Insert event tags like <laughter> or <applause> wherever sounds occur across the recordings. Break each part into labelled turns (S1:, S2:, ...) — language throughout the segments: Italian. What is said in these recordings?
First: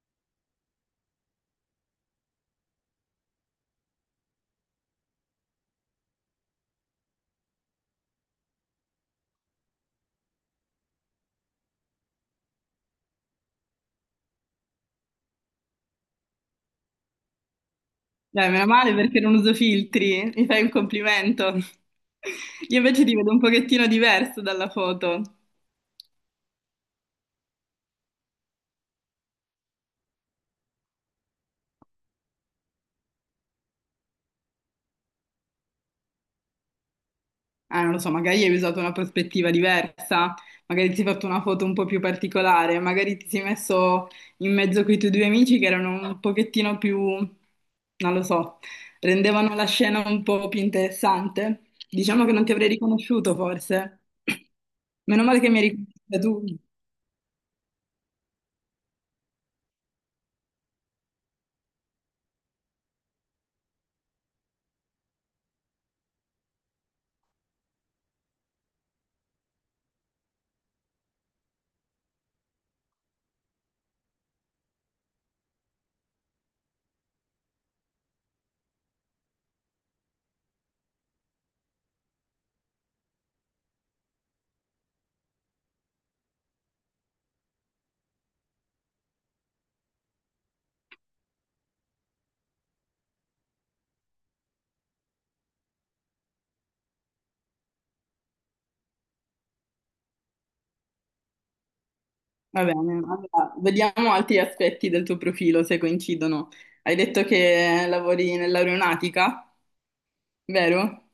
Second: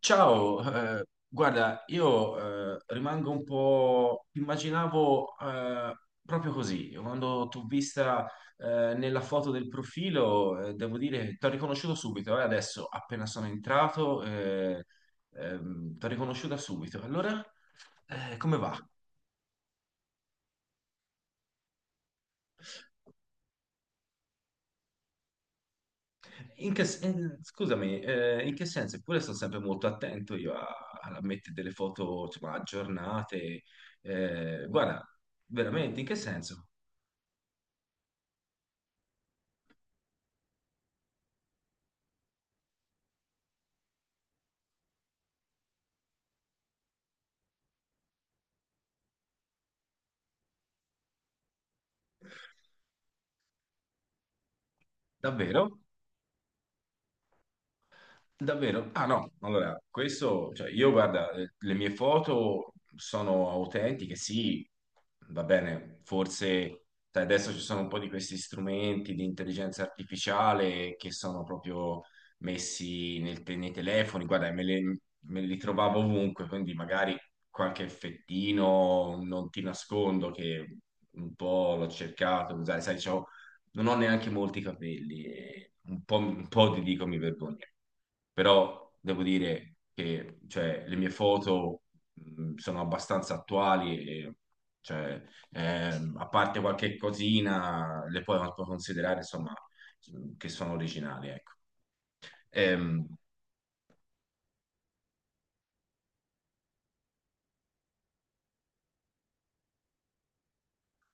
S1: Ciao, guarda, io rimango un po'... Immaginavo proprio così, quando t'ho vista nella foto del profilo, devo dire che t'ho riconosciuto subito, adesso appena sono entrato, t'ho riconosciuta subito. Allora,
S2: Dai,
S1: come
S2: meno
S1: va?
S2: male perché non uso filtri, mi fai un complimento. Io invece ti vedo un pochettino diverso dalla foto.
S1: Scusami, in che senso? Eppure sto sempre molto attento io a, a mettere delle foto, insomma, aggiornate. Guarda, veramente, in che senso?
S2: Ah, non lo so, magari hai usato una prospettiva diversa, magari ti sei fatto una foto un po' più particolare, magari ti sei messo in mezzo con i tuoi due amici che erano un pochettino più, non lo so, rendevano la scena un po' più interessante. Diciamo che non ti avrei riconosciuto forse. Meno male che mi hai
S1: Davvero?
S2: riconosciuta tu.
S1: Davvero? Ah no, allora, questo, cioè io guarda, le mie foto sono autentiche, sì, va bene, forse sai, adesso ci sono un po' di questi strumenti di intelligenza artificiale che sono proprio messi nei telefoni, guarda, me li trovavo ovunque, quindi magari qualche effettino, non ti nascondo che un po' l'ho cercato di usare, sai, non ho neanche molti capelli, e un po' ti dico mi vergogno, però devo dire che cioè, le mie foto sono abbastanza attuali e cioè, a parte qualche cosina le puoi considerare insomma che sono originali, ecco.
S2: Va bene,
S1: Ehm,
S2: allora, vediamo altri aspetti del tuo profilo se coincidono. Hai detto che lavori nell'aeronautica, vero?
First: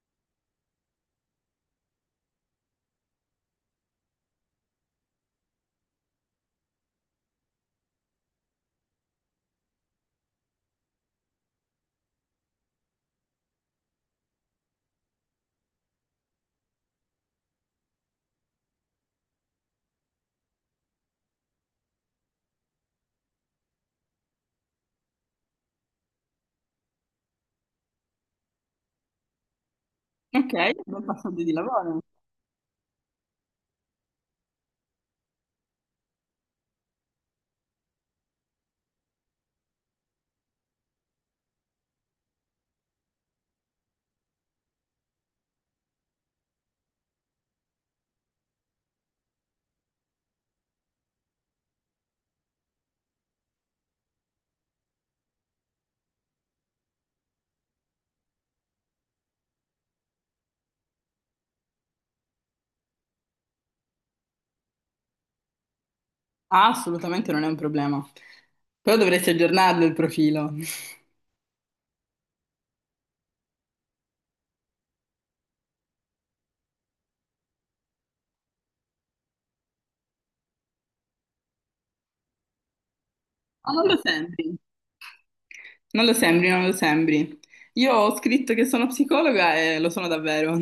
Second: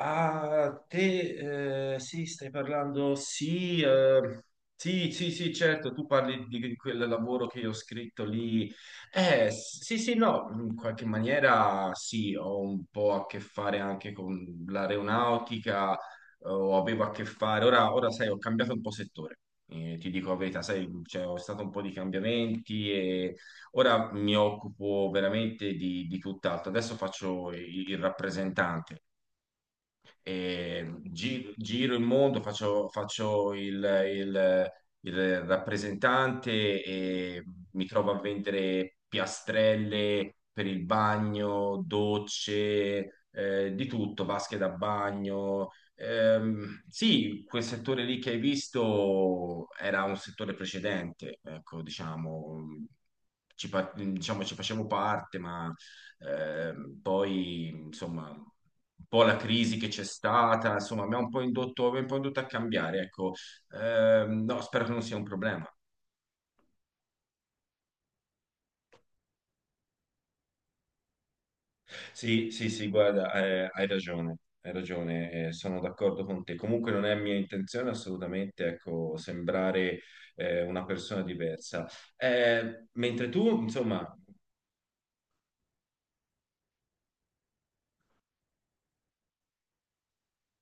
S1: Ah, te, sì, stai parlando, sì, sì, sì, sì, certo, tu parli di quel lavoro che io ho scritto lì. Sì, sì, no, in qualche maniera sì, ho un po' a che fare anche con l'aeronautica, o avevo a che fare, ora, ora sai, ho cambiato un po' settore, ti dico la verità, sai, cioè, ho stato un po' di cambiamenti e ora mi occupo veramente di tutt'altro, adesso faccio il rappresentante
S2: Ok,
S1: e
S2: bel passaggio di
S1: giro il
S2: lavoro.
S1: mondo, faccio, faccio il- il rappresentante e mi trovo a vendere piastrelle per il bagno, docce, di tutto, vasche da bagno. Sì, quel settore lì che hai visto era un settore precedente, ecco, diciamo, diciamo, ci facevo parte, ma poi, insomma, un po' la crisi che c'è stata, insomma, mi ha un po' indotto, mi ha un po' indotto a cambiare, ecco. No, spero che non sia un problema.
S2: Ah, assolutamente non è un problema. Però dovresti aggiornarlo il profilo. Ma
S1: Sì, sì, sì, guarda, hai ragione, sono d'accordo con te. Comunque non è mia intenzione assolutamente, ecco, sembrare una persona diversa. Mentre tu,
S2: non lo
S1: insomma,
S2: sembri. Non lo sembri, non lo sembri. Io ho scritto che sono psicologa e lo sono davvero.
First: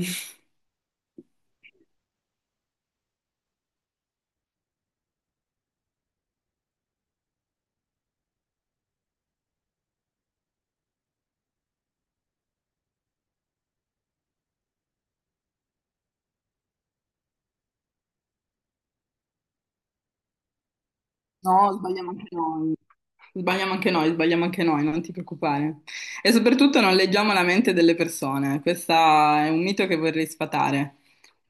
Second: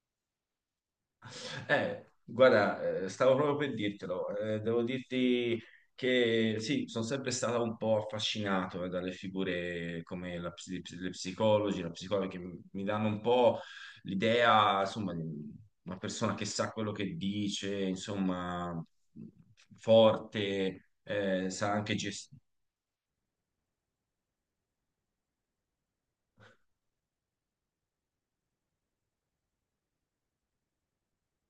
S2: <laughs>
S1: Guarda, stavo proprio per dirtelo. Devo dirti che sì, sono sempre stato un po' affascinato dalle figure come le psicologi, la psicologa, che mi danno un po' l'idea, insomma, di una persona che sa quello che dice, insomma, forte, sa
S2: No,
S1: anche
S2: sbagliamo anche
S1: gestire.
S2: noi. Sbagliamo anche noi, sbagliamo anche noi, non ti preoccupare. E soprattutto non leggiamo la mente delle persone. Questo è un mito che vorrei sfatare.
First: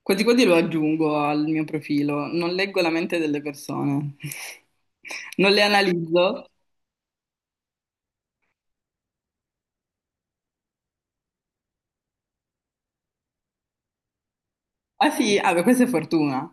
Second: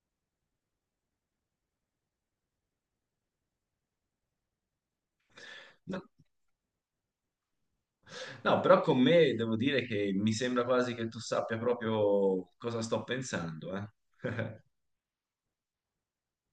S2: Quasi quasi lo aggiungo al mio profilo. Non leggo la mente delle persone. <laughs> Non le
S1: No,
S2: analizzo.
S1: no, però con me devo dire che mi sembra quasi che tu sappia proprio cosa sto pensando, eh.
S2: Ah sì, ah, beh, questa è fortuna.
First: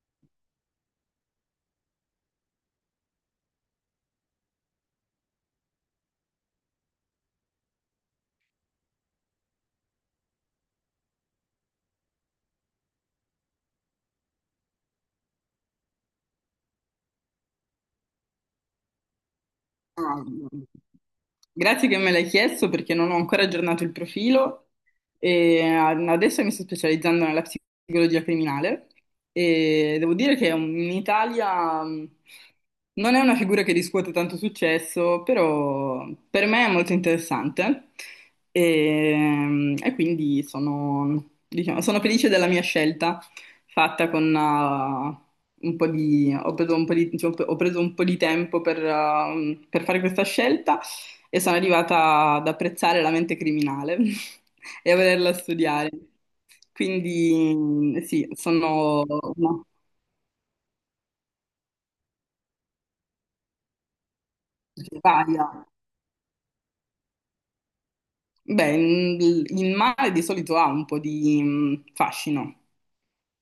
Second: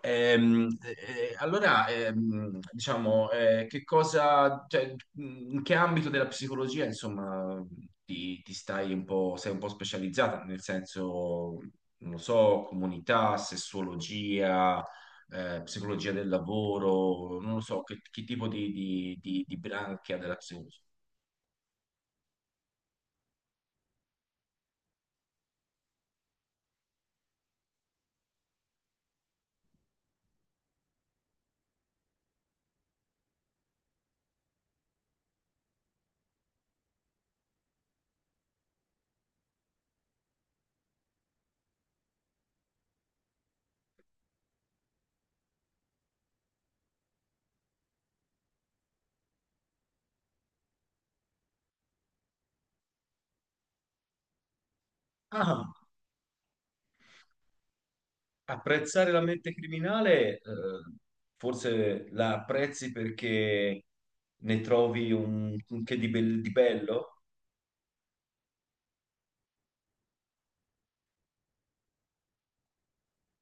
S1: Allora, diciamo, che cosa, cioè, in che ambito della psicologia, insomma, ti stai un po', sei un po' specializzata, nel senso, non lo so, comunità, sessuologia, psicologia del lavoro, non lo so, che tipo di, di branchia
S2: Ah,
S1: della psicologia?
S2: grazie che me l'hai chiesto perché non ho ancora aggiornato il profilo e adesso mi sto specializzando nella psicologia criminale e devo dire che in Italia non è una figura che riscuote tanto successo, però per me è molto interessante e, e quindi sono, diciamo, sono felice della mia scelta fatta con un po' di... Ho preso un po' di, diciamo, ho preso un po' di tempo per fare questa scelta e sono arrivata ad apprezzare la mente criminale <laughs> e a volerla
S1: Ah.
S2: studiare. Quindi sì, sono
S1: Apprezzare la mente
S2: una
S1: criminale, forse la apprezzi perché ne trovi
S2: varia.
S1: un che di, di bello.
S2: Beh, il mare di solito ha un po' di fascino.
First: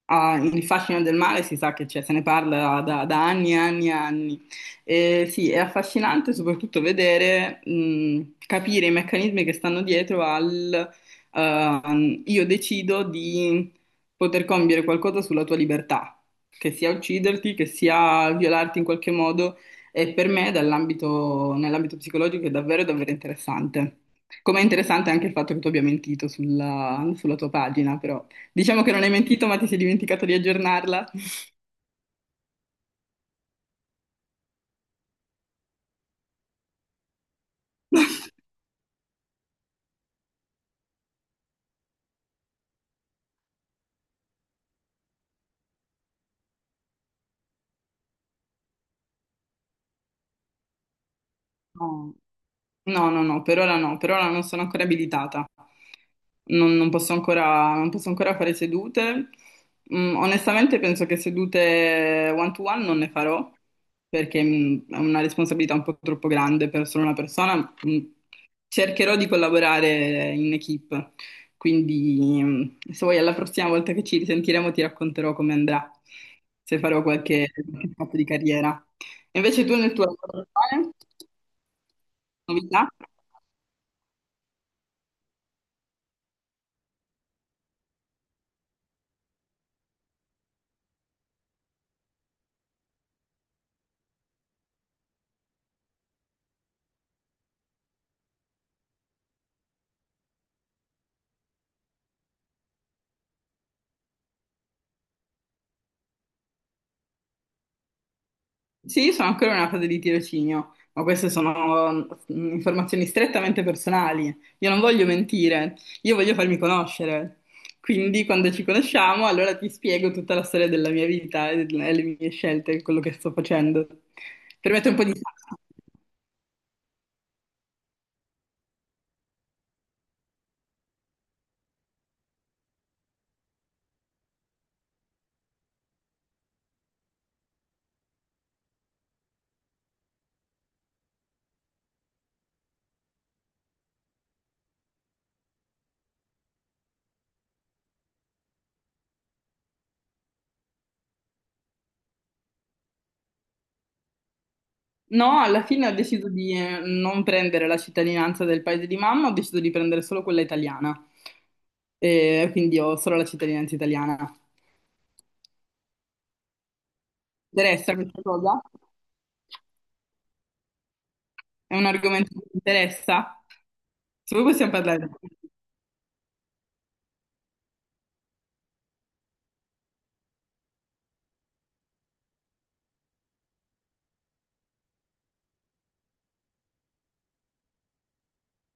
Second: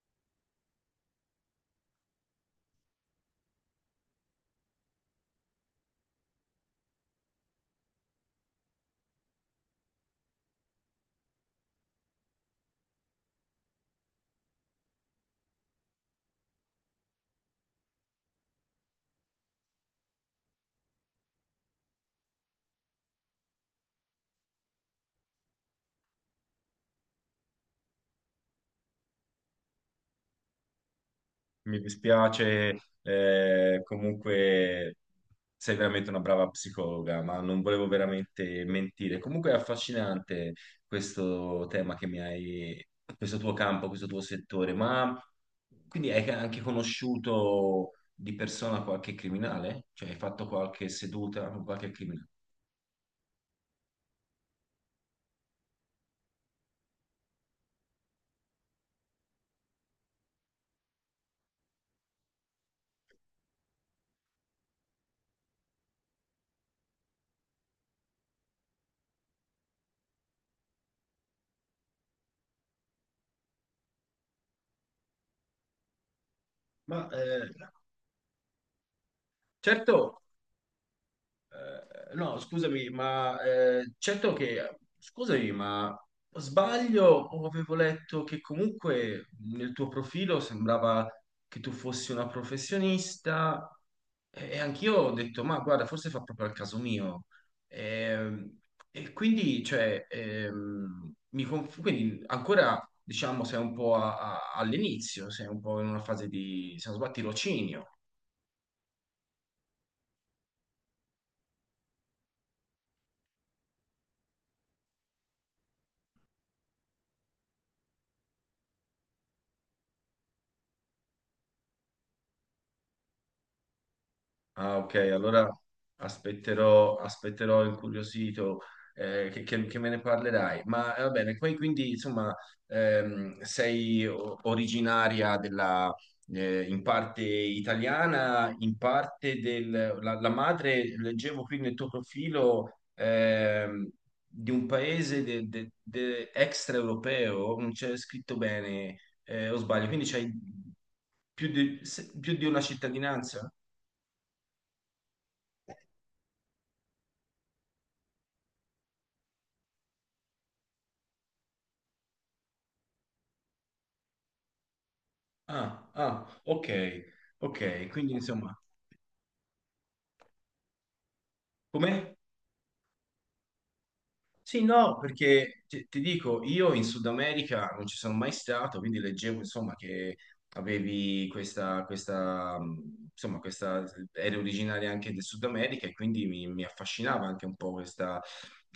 S2: Ah, il fascino del mare si sa che c'è, se ne parla da, da anni e anni e anni. E sì, è affascinante soprattutto vedere, capire i meccanismi che stanno dietro al io decido di poter compiere qualcosa sulla tua libertà, che sia ucciderti, che sia violarti in qualche modo. E per me, dall'ambito, nell'ambito psicologico, è davvero, davvero interessante. Com'è interessante anche il fatto che tu abbia mentito sulla, sulla tua pagina, però. Diciamo che non hai mentito, ma ti sei dimenticato di aggiornarla.
S1: Mi dispiace, comunque sei veramente una brava psicologa, ma non volevo
S2: <laughs>
S1: veramente mentire. Comunque è affascinante questo tema che mi hai, questo tuo campo, questo tuo settore, ma quindi hai anche conosciuto di persona qualche criminale? Cioè hai fatto qualche seduta con qualche
S2: No.
S1: criminale?
S2: No, no, no, per ora no, per ora non sono ancora abilitata. Non, non posso ancora, non posso ancora fare sedute. Mm, onestamente penso che sedute one to one non ne farò perché è una responsabilità un po' troppo grande per solo una persona. Mm, cercherò di collaborare in equipe, quindi se vuoi alla prossima volta che ci risentiremo ti racconterò come andrà, se farò
S1: Ma eh,
S2: qualche fatto di carriera. E invece tu nel tuo
S1: certo,
S2: lavoro attuale,
S1: no,
S2: novità?
S1: scusami, certo che, scusami, ma sbaglio o avevo letto che comunque nel tuo profilo sembrava che tu fossi una professionista e anch'io ho detto, ma guarda, forse fa proprio al caso mio. Ehm, E, quindi, cioè, quindi ancora, diciamo, sei un po' all'inizio, sei un po' in una fase di, se non sbaglio, tirocinio.
S2: Sì, sono ancora in una fase di tirocinio, ma queste sono informazioni strettamente personali. Io non voglio mentire, io voglio farmi conoscere. Quindi, quando ci conosciamo, allora ti spiego tutta la storia della mia vita e le mie scelte, quello che sto facendo. Per
S1: Ah,
S2: mettere
S1: ok,
S2: un po' di... <laughs>
S1: allora aspetterò, aspetterò incuriosito che, che me ne parlerai. Va bene, poi quindi insomma sei originaria della, in parte italiana, in parte del... La, la madre, leggevo qui nel tuo profilo, di un paese extraeuropeo, non c'è scritto bene, o sbaglio, quindi c'hai più di, più di una cittadinanza?
S2: No, alla fine ho deciso di non prendere la cittadinanza del paese di mamma, ho deciso di prendere solo quella italiana. E quindi ho solo la cittadinanza italiana. Ti
S1: Ah, ah, ok, ok,
S2: interessa
S1: quindi
S2: questa
S1: insomma,
S2: cosa? È un
S1: come?
S2: argomento che mi interessa? Se voi
S1: Sì,
S2: possiamo
S1: no,
S2: parlare di questo,
S1: perché ti dico, io in Sud America non ci sono mai stato, quindi leggevo insomma che avevi questa, questa, insomma, questa, eri originaria anche del Sud America e quindi mi affascinava anche un po' questa,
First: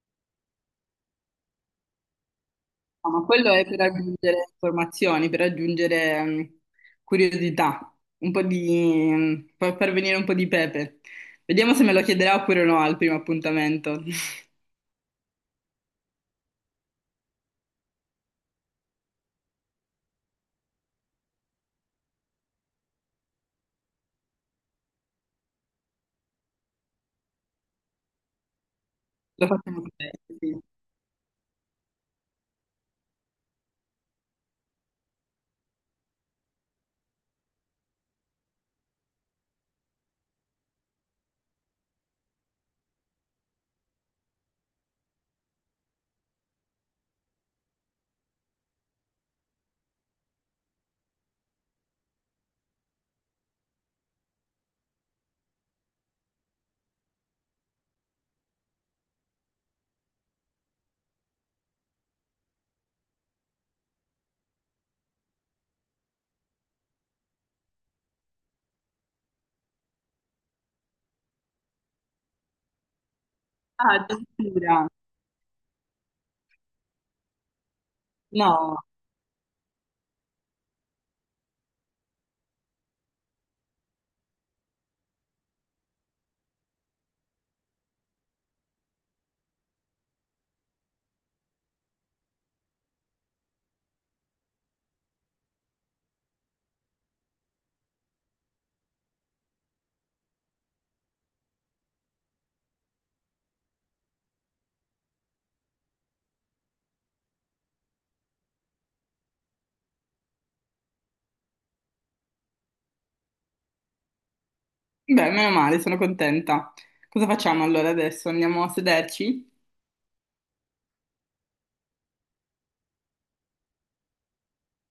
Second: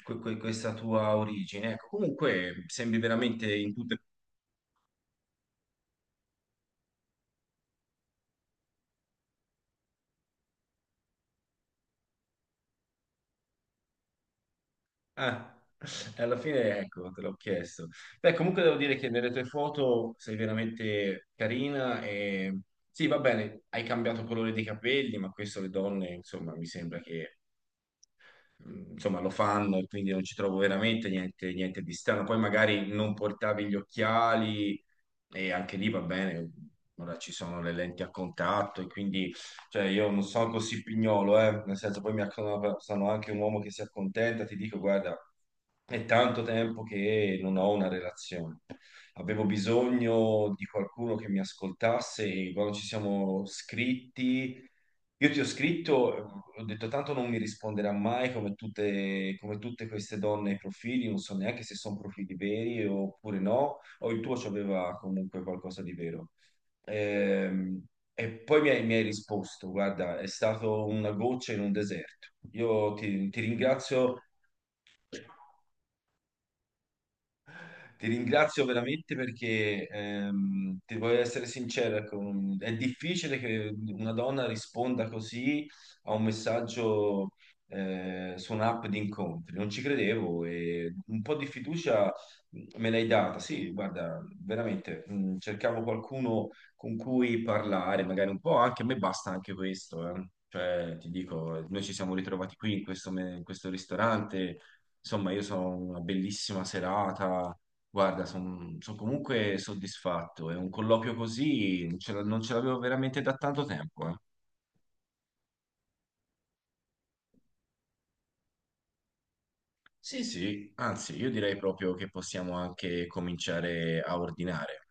S1: questa tua origine. Ecco, comunque sembri
S2: ma quello
S1: veramente
S2: è
S1: in
S2: per
S1: tutto.
S2: aggiungere informazioni, per aggiungere curiosità, un po' di, per far venire un po' di pepe. Vediamo se me lo chiederà oppure no al primo appuntamento. <laughs>
S1: Ah, e alla fine ecco, te l'ho chiesto. Beh, comunque devo dire che nelle tue foto sei veramente carina e sì, va bene, hai cambiato colore dei capelli, ma questo le donne, insomma, mi sembra che insomma, lo
S2: Lo
S1: fanno
S2: facciamo
S1: e quindi
S2: così.
S1: non ci trovo
S2: Sì.
S1: veramente niente, niente di strano. Poi magari non portavi gli occhiali e anche lì va bene, ora ci sono le lenti a contatto e quindi cioè, io non sono così pignolo, nel senso poi sono anche un uomo che si accontenta, ti dico, guarda, è tanto tempo che non ho una relazione. Avevo bisogno di qualcuno che mi ascoltasse e quando ci siamo scritti io ti ho scritto, ho detto tanto non mi risponderà mai come tutte, come tutte queste donne ai profili, non so neanche se sono profili veri oppure no, o il tuo c'aveva comunque qualcosa di vero. Ehm, e poi mi hai risposto, guarda, è stato una goccia in un deserto. Io ti
S2: Ah,
S1: ringrazio.
S2: addirittura.
S1: Ti ringrazio
S2: No.
S1: veramente perché ti voglio essere sincero, ecco, è difficile che una donna risponda così a un messaggio su un'app di incontri. Non ci credevo e un po' di fiducia me l'hai data. Sì, guarda, veramente cercavo qualcuno con cui parlare, magari un po', anche a me basta anche questo, eh. Cioè, ti dico, noi ci siamo ritrovati qui in questo ristorante. Insomma, io sono una bellissima serata. Guarda, sono comunque soddisfatto. È un colloquio così, non non ce l'avevo veramente da tanto tempo, eh.
S2: Beh, meno male, sono contenta. Cosa facciamo allora adesso? Andiamo a sederci?
S1: Sì, sì, anzi, io direi proprio che possiamo anche cominciare a ordinare.